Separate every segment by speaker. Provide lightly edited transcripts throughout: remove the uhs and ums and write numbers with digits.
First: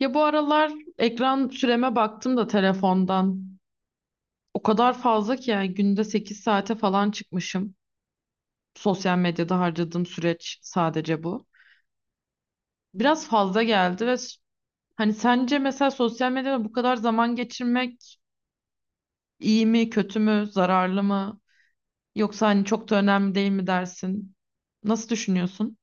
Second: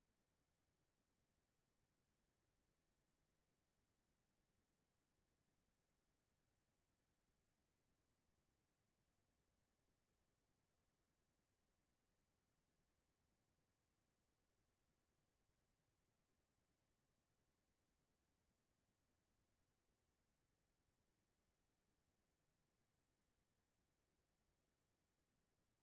Speaker 1: Ya bu aralar ekran süreme baktım da telefondan. O kadar fazla ki yani günde 8 saate falan çıkmışım. Sosyal medyada harcadığım süreç sadece bu. Biraz fazla geldi ve hani sence mesela sosyal medyada bu kadar zaman geçirmek iyi mi, kötü mü, zararlı mı? Yoksa hani çok da önemli değil mi dersin? Nasıl düşünüyorsun?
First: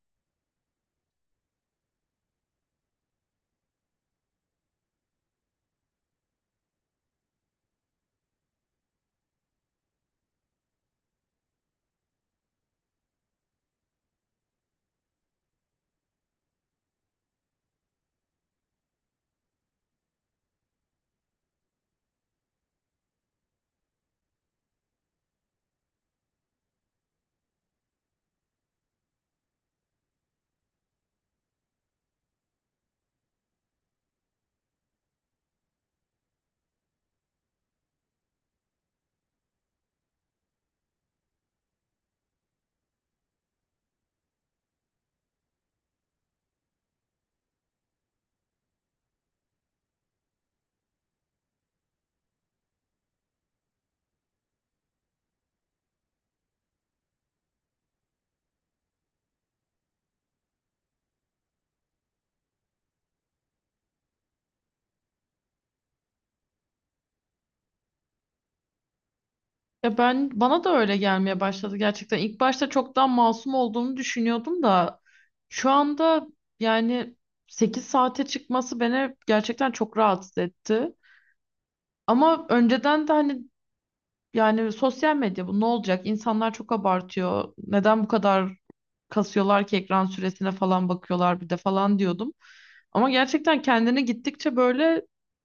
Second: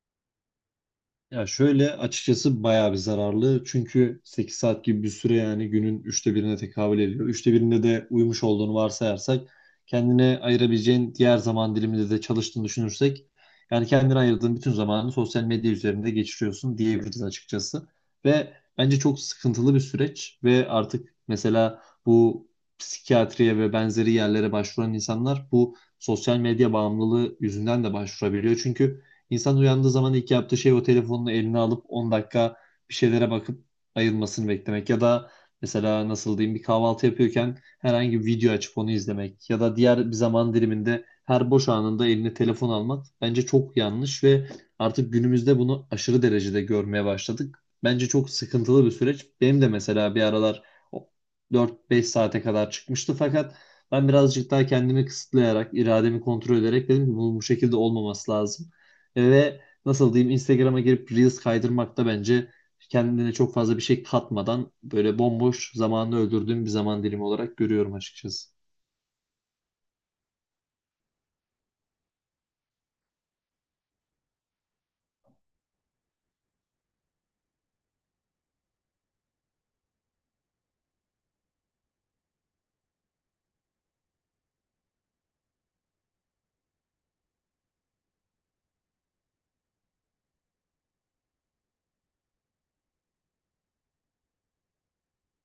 Speaker 2: Ya şöyle açıkçası bayağı bir zararlı. Çünkü 8 saat gibi bir süre yani günün üçte birine tekabül ediyor. Üçte birinde de uyumuş olduğunu varsayarsak kendine ayırabileceğin diğer zaman diliminde de çalıştığını düşünürsek yani kendine ayırdığın bütün zamanı sosyal medya üzerinde geçiriyorsun diyebiliriz açıkçası. Ve bence çok sıkıntılı bir süreç ve artık mesela bu psikiyatriye ve benzeri yerlere başvuran insanlar bu sosyal medya bağımlılığı yüzünden de başvurabiliyor. Çünkü İnsan uyandığı zaman ilk yaptığı şey o telefonunu eline alıp 10 dakika bir şeylere bakıp ayılmasını beklemek ya da mesela nasıl diyeyim bir kahvaltı yapıyorken herhangi bir video açıp onu izlemek ya da diğer bir zaman diliminde her boş anında eline telefon almak bence çok yanlış ve artık günümüzde bunu aşırı derecede görmeye başladık. Bence çok sıkıntılı bir süreç. Benim de mesela bir aralar o 4-5 saate kadar çıkmıştı fakat ben birazcık daha kendimi kısıtlayarak, irademi kontrol ederek dedim ki bunun bu şekilde olmaması lazım. Ve nasıl diyeyim Instagram'a girip Reels kaydırmak da bence kendine çok fazla bir şey katmadan böyle bomboş zamanını öldürdüğüm bir zaman dilimi olarak görüyorum açıkçası.
Speaker 1: Ya ben bana da öyle gelmeye başladı gerçekten. İlk başta çok daha masum olduğunu düşünüyordum da şu anda yani 8 saate çıkması beni gerçekten çok rahatsız etti. Ama önceden de hani yani sosyal medya bu ne olacak? İnsanlar çok abartıyor. Neden bu kadar kasıyorlar ki ekran süresine falan bakıyorlar bir de falan diyordum. Ama gerçekten kendine gittikçe böyle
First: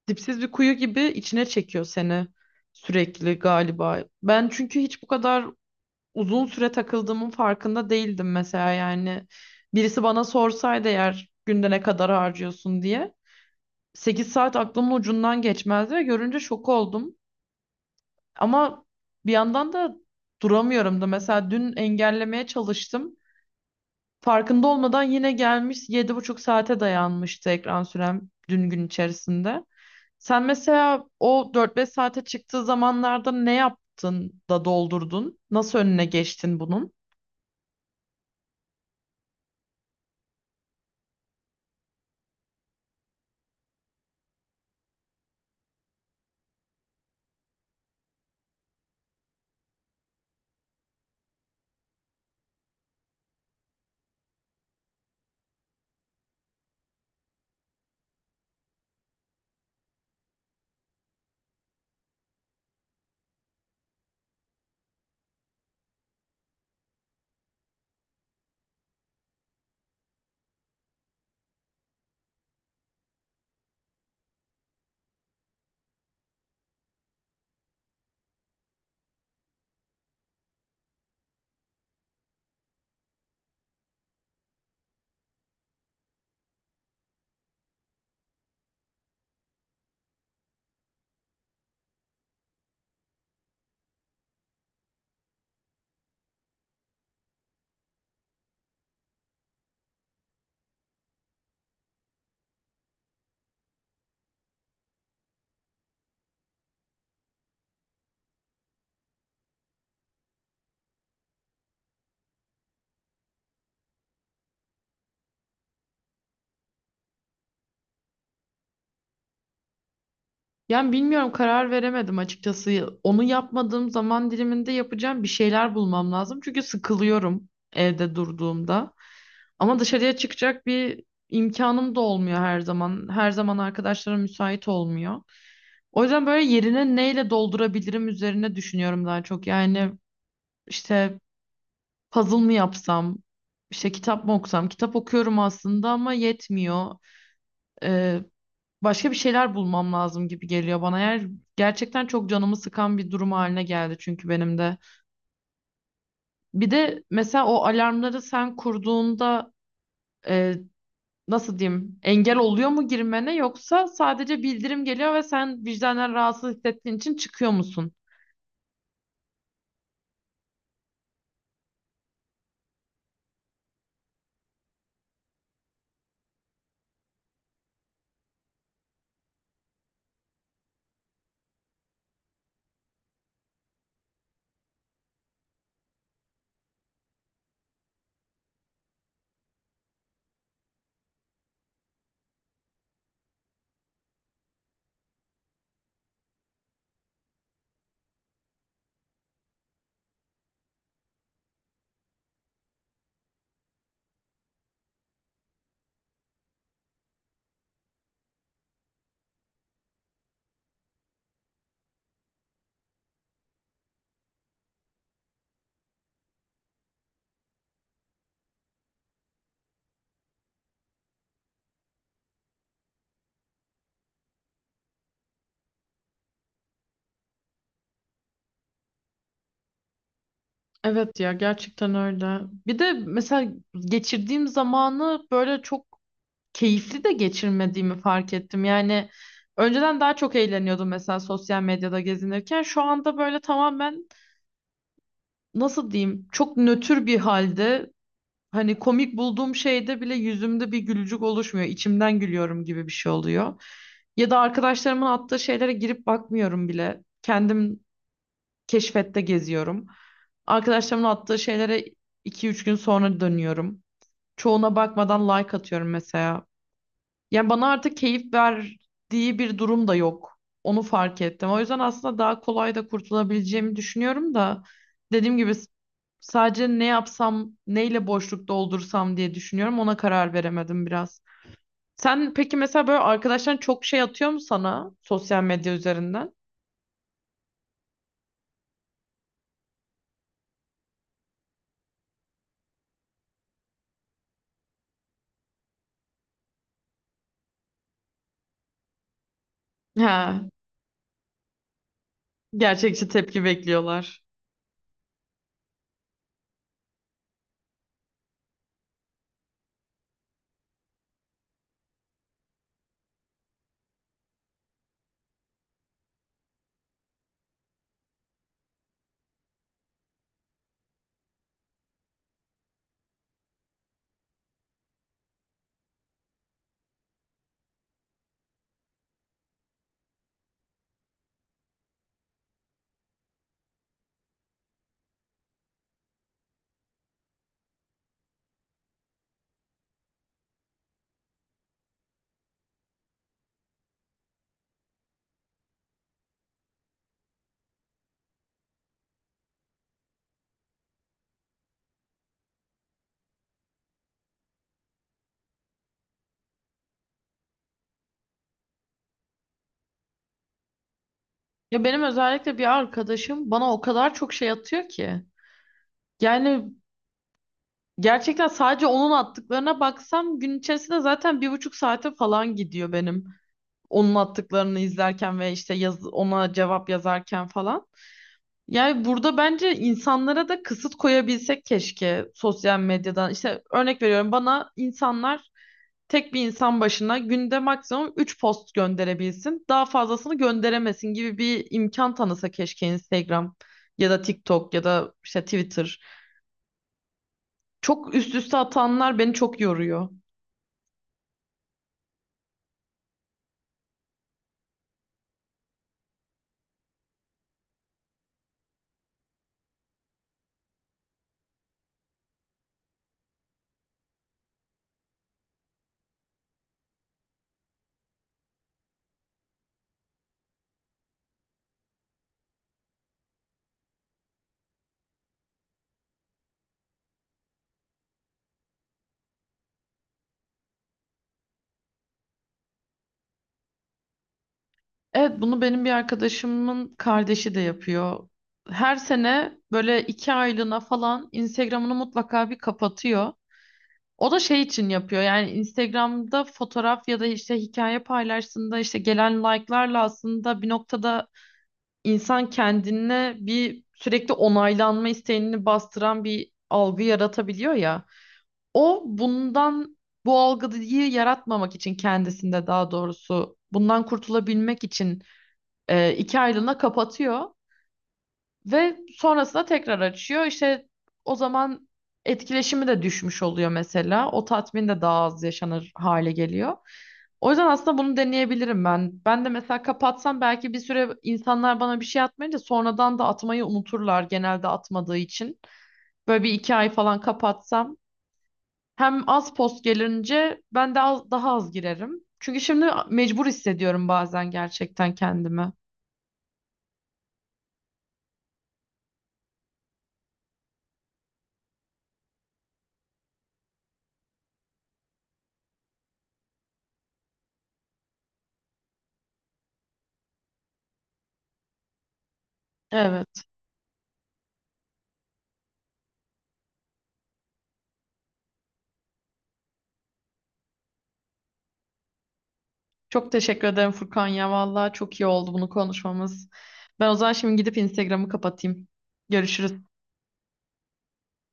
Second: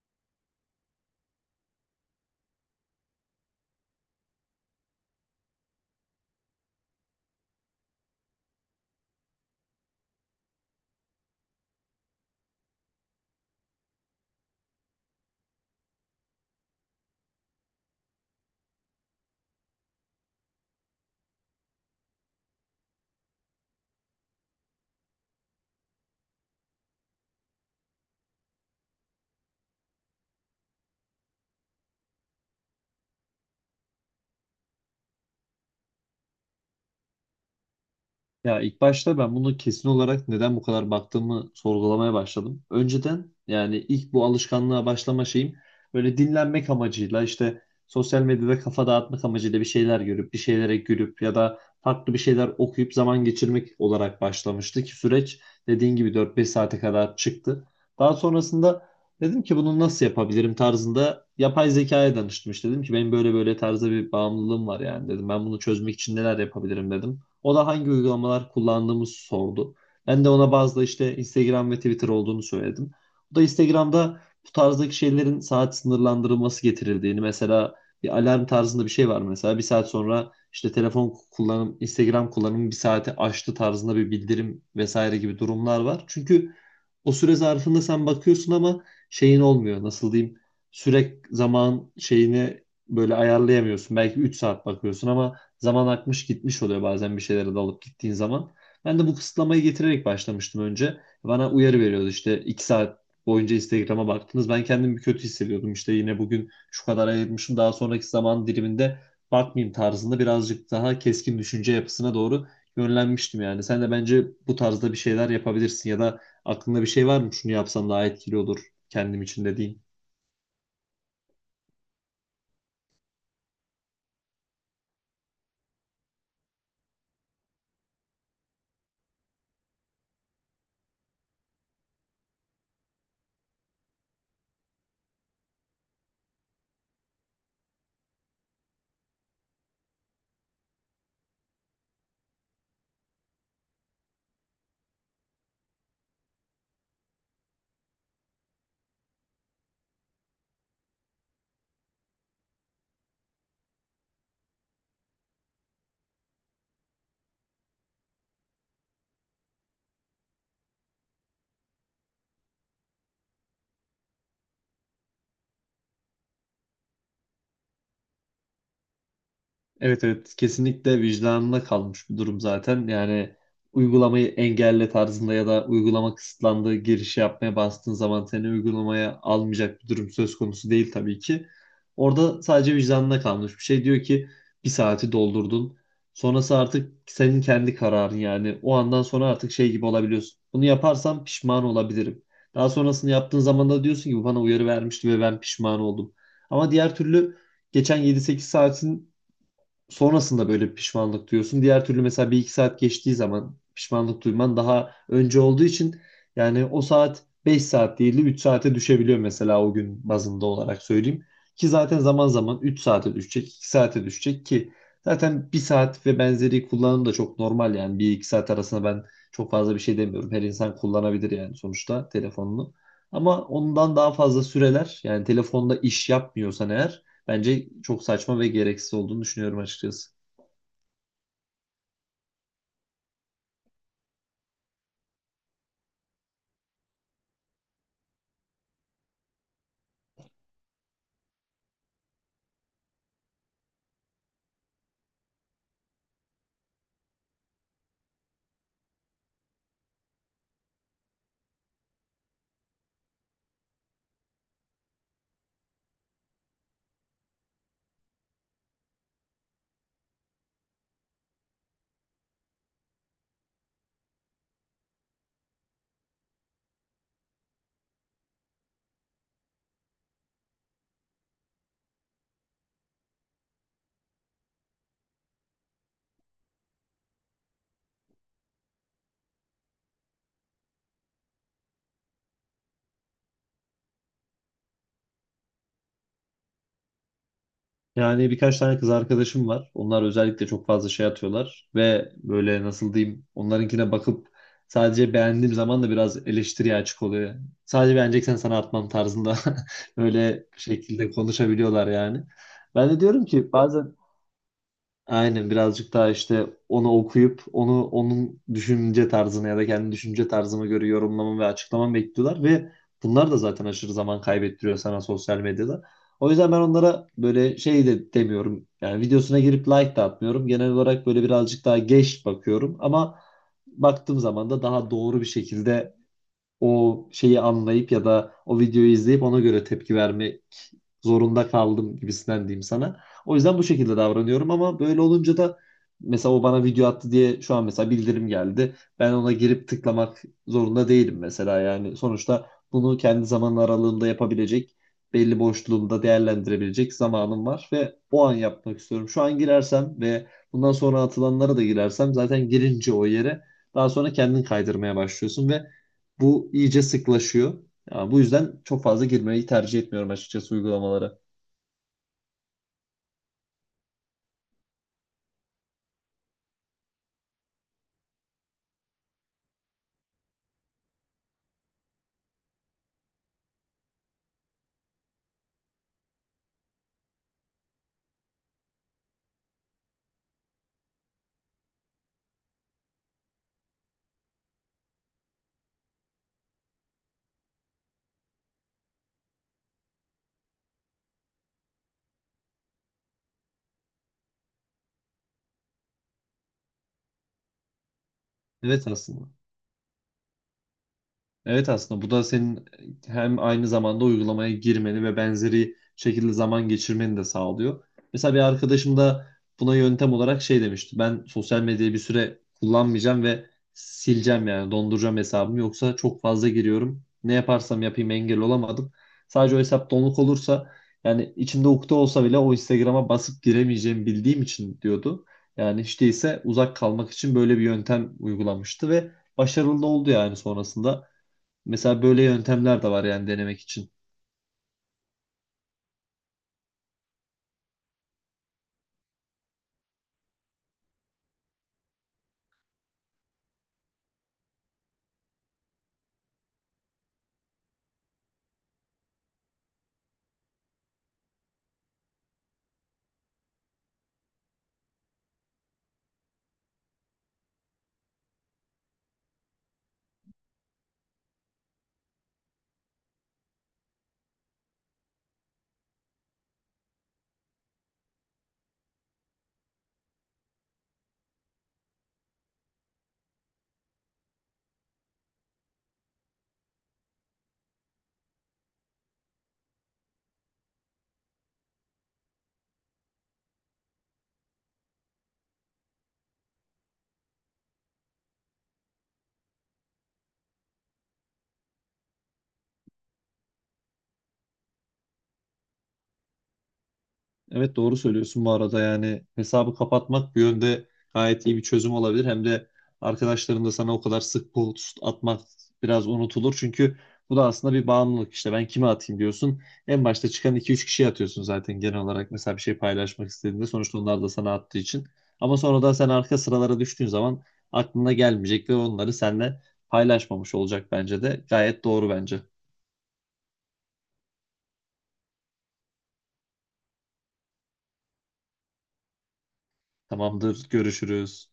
Speaker 1: dipsiz bir kuyu gibi içine çekiyor seni sürekli galiba. Ben çünkü hiç bu kadar uzun süre takıldığımın farkında değildim mesela yani. Birisi bana sorsaydı eğer günde ne kadar harcıyorsun diye 8 saat aklımın ucundan geçmezdi ve görünce şok oldum. Ama bir yandan da duramıyorum da mesela dün engellemeye çalıştım. Farkında olmadan yine gelmiş 7,5 saate dayanmıştı ekran sürem dün gün içerisinde. Sen mesela o 4-5 saate çıktığı zamanlarda ne yaptın da doldurdun? Nasıl önüne geçtin bunun?
Speaker 2: Ya ilk başta ben bunu kesin olarak neden bu kadar baktığımı sorgulamaya başladım. Önceden yani ilk bu alışkanlığa başlama şeyim böyle dinlenmek amacıyla işte sosyal medyada kafa dağıtmak amacıyla bir şeyler görüp bir şeylere gülüp ya da farklı bir şeyler okuyup zaman geçirmek olarak başlamıştı ki süreç dediğin gibi 4-5 saate kadar çıktı. Daha sonrasında dedim ki bunu nasıl yapabilirim tarzında yapay zekaya danıştım. İşte dedim ki benim böyle böyle tarzda bir bağımlılığım var yani dedim, ben bunu çözmek için neler yapabilirim dedim. O da hangi uygulamalar kullandığımızı sordu. Ben de ona bazı da işte Instagram ve Twitter olduğunu söyledim. O da Instagram'da bu tarzdaki şeylerin saat sınırlandırılması getirildiğini, mesela bir alarm tarzında bir şey var, mesela bir saat sonra işte telefon kullanım, Instagram kullanımı bir saati aştı tarzında bir bildirim vesaire gibi durumlar var. Çünkü o süre zarfında sen bakıyorsun ama şeyin olmuyor, nasıl diyeyim, süre zaman şeyini böyle ayarlayamıyorsun. Belki 3 saat bakıyorsun ama zaman akmış gitmiş oluyor bazen bir şeylere dalıp gittiğin zaman. Ben de bu kısıtlamayı getirerek başlamıştım önce. Bana uyarı veriyordu işte, 2 saat boyunca Instagram'a baktınız. Ben kendimi bir kötü hissediyordum. İşte yine bugün şu kadar ayırmışım. Daha sonraki zaman diliminde bakmayayım tarzında birazcık daha keskin düşünce yapısına doğru yönlenmiştim yani. Sen de bence bu tarzda bir şeyler yapabilirsin ya da aklında bir şey var mı? Şunu yapsam daha etkili olur kendim için dediğin.
Speaker 1: Yani bilmiyorum karar veremedim açıkçası. Onu yapmadığım zaman diliminde yapacağım bir şeyler bulmam lazım. Çünkü sıkılıyorum evde durduğumda. Ama dışarıya çıkacak bir imkanım da olmuyor her zaman. Her zaman arkadaşlara müsait olmuyor. O yüzden böyle yerine neyle doldurabilirim üzerine düşünüyorum daha çok. Yani işte puzzle mı yapsam, işte kitap mı okusam? Kitap okuyorum aslında ama yetmiyor. Ee, Başka bir şeyler bulmam lazım gibi geliyor bana. Eğer gerçekten çok canımı sıkan bir durum haline geldi çünkü benim de. Bir de mesela o alarmları sen kurduğunda e, nasıl diyeyim engel oluyor mu girmene yoksa sadece bildirim geliyor ve sen vicdanen rahatsız hissettiğin için çıkıyor musun?
Speaker 2: Evet, evet, kesinlikle vicdanına kalmış bir durum zaten. Yani uygulamayı engelle tarzında ya da uygulama kısıtlandığı girişi yapmaya bastığın zaman seni uygulamaya almayacak bir durum söz konusu değil tabii ki. Orada sadece vicdanına kalmış bir şey. Diyor ki bir saati doldurdun. Sonrası artık senin kendi kararın yani. O andan sonra artık şey gibi olabiliyorsun. Bunu yaparsam pişman olabilirim. Daha sonrasını yaptığın zaman da diyorsun ki bu bana uyarı vermişti ve ben pişman oldum. Ama diğer türlü geçen 7-8 saatin sonrasında böyle pişmanlık duyuyorsun. Diğer türlü mesela 1-2 saat geçtiği zaman pişmanlık duyman daha önce olduğu için yani o saat 5 saat değil de üç saate düşebiliyor mesela, o gün bazında olarak söyleyeyim. Ki zaten zaman zaman 3 saate düşecek, 2 saate düşecek ki zaten bir saat ve benzeri kullanım da çok normal, yani 1-2 saat arasında ben çok fazla bir şey demiyorum. Her insan kullanabilir yani sonuçta telefonunu. Ama ondan daha fazla süreler, yani telefonda iş yapmıyorsan eğer, bence çok saçma ve gereksiz olduğunu düşünüyorum açıkçası.
Speaker 1: Evet ya gerçekten öyle. Bir de mesela geçirdiğim zamanı böyle çok keyifli de geçirmediğimi fark ettim. Yani önceden daha çok eğleniyordum mesela sosyal medyada gezinirken. Şu anda böyle tamamen nasıl diyeyim çok nötr bir halde hani komik bulduğum şeyde bile yüzümde bir gülücük oluşmuyor. İçimden gülüyorum gibi bir şey oluyor. Ya da arkadaşlarımın attığı şeylere girip bakmıyorum bile. Kendim keşfette geziyorum. Arkadaşlarımın attığı şeylere 2-3 gün sonra dönüyorum. Çoğuna bakmadan like atıyorum mesela. Yani bana artık keyif verdiği bir durum da yok. Onu fark ettim. O yüzden aslında daha kolay da kurtulabileceğimi düşünüyorum da dediğim gibi sadece ne yapsam, neyle boşluk doldursam diye düşünüyorum. Ona karar veremedim biraz. Sen peki mesela böyle arkadaşların çok şey atıyor mu sana sosyal medya üzerinden?
Speaker 2: Yani birkaç tane kız arkadaşım var. Onlar özellikle çok fazla şey atıyorlar ve böyle nasıl diyeyim onlarınkine bakıp sadece beğendiğim zaman da biraz eleştiriye açık oluyor. Sadece beğeneceksen sana atmam tarzında
Speaker 1: Ha,
Speaker 2: böyle bir şekilde konuşabiliyorlar yani. Ben de
Speaker 1: gerçekçi
Speaker 2: diyorum
Speaker 1: tepki
Speaker 2: ki bazen
Speaker 1: bekliyorlar.
Speaker 2: aynen birazcık daha işte onu okuyup onu onun düşünce tarzını ya da kendi düşünce tarzımı göre yorumlamamı ve açıklamamı bekliyorlar ve bunlar da zaten aşırı zaman kaybettiriyor sana sosyal medyada. O yüzden ben onlara böyle şey de demiyorum. Yani videosuna girip like de atmıyorum. Genel olarak böyle birazcık daha geç bakıyorum ama baktığım zaman da daha doğru bir şekilde o şeyi anlayıp ya da o videoyu izleyip ona göre tepki vermek zorunda kaldım gibisinden diyeyim sana. O yüzden bu şekilde davranıyorum ama böyle olunca da mesela o bana video attı diye şu an mesela bildirim geldi. Ben ona girip tıklamak zorunda değilim mesela, yani sonuçta bunu kendi zaman aralığımda yapabilecek, belli boşluğumda değerlendirebilecek zamanım var ve o an yapmak istiyorum. Şu an girersem ve bundan sonra atılanlara da girersem zaten girince o yere daha sonra kendin kaydırmaya başlıyorsun ve bu iyice sıklaşıyor. Yani bu yüzden çok fazla girmeyi tercih etmiyorum açıkçası uygulamalara.
Speaker 1: Ya benim özellikle bir arkadaşım bana o kadar çok şey atıyor ki. Yani gerçekten sadece onun attıklarına baksam gün içerisinde zaten 1,5 saate falan gidiyor benim. Onun attıklarını izlerken ve işte yaz, ona cevap yazarken falan. Yani burada bence insanlara da kısıt koyabilsek keşke sosyal medyadan. İşte örnek veriyorum bana insanlar tek bir insan başına günde maksimum 3 post gönderebilsin. Daha fazlasını gönderemesin gibi bir imkan tanısa keşke Instagram ya da TikTok ya da işte Twitter. Çok üst üste
Speaker 2: Evet,
Speaker 1: atanlar
Speaker 2: aslında.
Speaker 1: beni çok yoruyor.
Speaker 2: Evet aslında bu da senin hem aynı zamanda uygulamaya girmeni ve benzeri şekilde zaman geçirmeni de sağlıyor. Mesela bir arkadaşım da buna yöntem olarak şey demişti. Ben sosyal medyayı bir süre kullanmayacağım ve sileceğim yani donduracağım hesabımı. Yoksa çok fazla giriyorum. Ne yaparsam yapayım engel olamadım. Sadece o hesap donuk olursa yani içimde ukde olsa bile o Instagram'a basıp giremeyeceğimi bildiğim için diyordu. Yani hiç değilse uzak kalmak için böyle bir yöntem uygulamıştı ve başarılı da oldu yani sonrasında. Mesela böyle yöntemler de var yani denemek için.
Speaker 1: Evet, bunu benim bir arkadaşımın kardeşi de yapıyor. Her sene böyle 2 aylığına falan Instagram'ını mutlaka bir kapatıyor. O da şey için yapıyor yani Instagram'da fotoğraf ya da işte hikaye paylaştığında işte gelen like'larla aslında bir noktada insan kendine bir sürekli onaylanma isteğini bastıran bir algı yaratabiliyor ya. O bundan bu algıyı yaratmamak için kendisinde daha doğrusu bundan kurtulabilmek için 2 aylığına kapatıyor. Ve sonrasında tekrar açıyor. İşte o zaman etkileşimi de düşmüş oluyor mesela. O tatmin de daha az yaşanır hale geliyor. O yüzden aslında bunu deneyebilirim ben. Ben de mesela kapatsam belki bir süre insanlar bana bir şey atmayınca sonradan da atmayı unuturlar genelde atmadığı için. Böyle bir 2 ay falan kapatsam hem az post gelince ben de az, daha az girerim. Çünkü şimdi mecbur hissediyorum bazen gerçekten kendimi.
Speaker 2: Evet, doğru söylüyorsun bu arada, yani hesabı kapatmak bir yönde gayet iyi bir çözüm olabilir. Hem de arkadaşların da sana o kadar sık post atmak biraz unutulur. Çünkü bu da aslında bir bağımlılık, işte ben kime atayım diyorsun. En başta çıkan 2-3 kişiye atıyorsun zaten genel olarak mesela bir şey
Speaker 1: Evet.
Speaker 2: paylaşmak istediğinde sonuçta onlar da sana attığı için. Ama sonradan sen arka sıralara düştüğün zaman aklına gelmeyecek ve onları seninle paylaşmamış olacak bence de. Gayet doğru bence.
Speaker 1: Çok teşekkür ederim Furkan ya. Vallahi çok iyi oldu bunu konuşmamız. Ben o zaman şimdi gidip Instagram'ı kapatayım. Görüşürüz.
Speaker 2: Tamamdır, görüşürüz.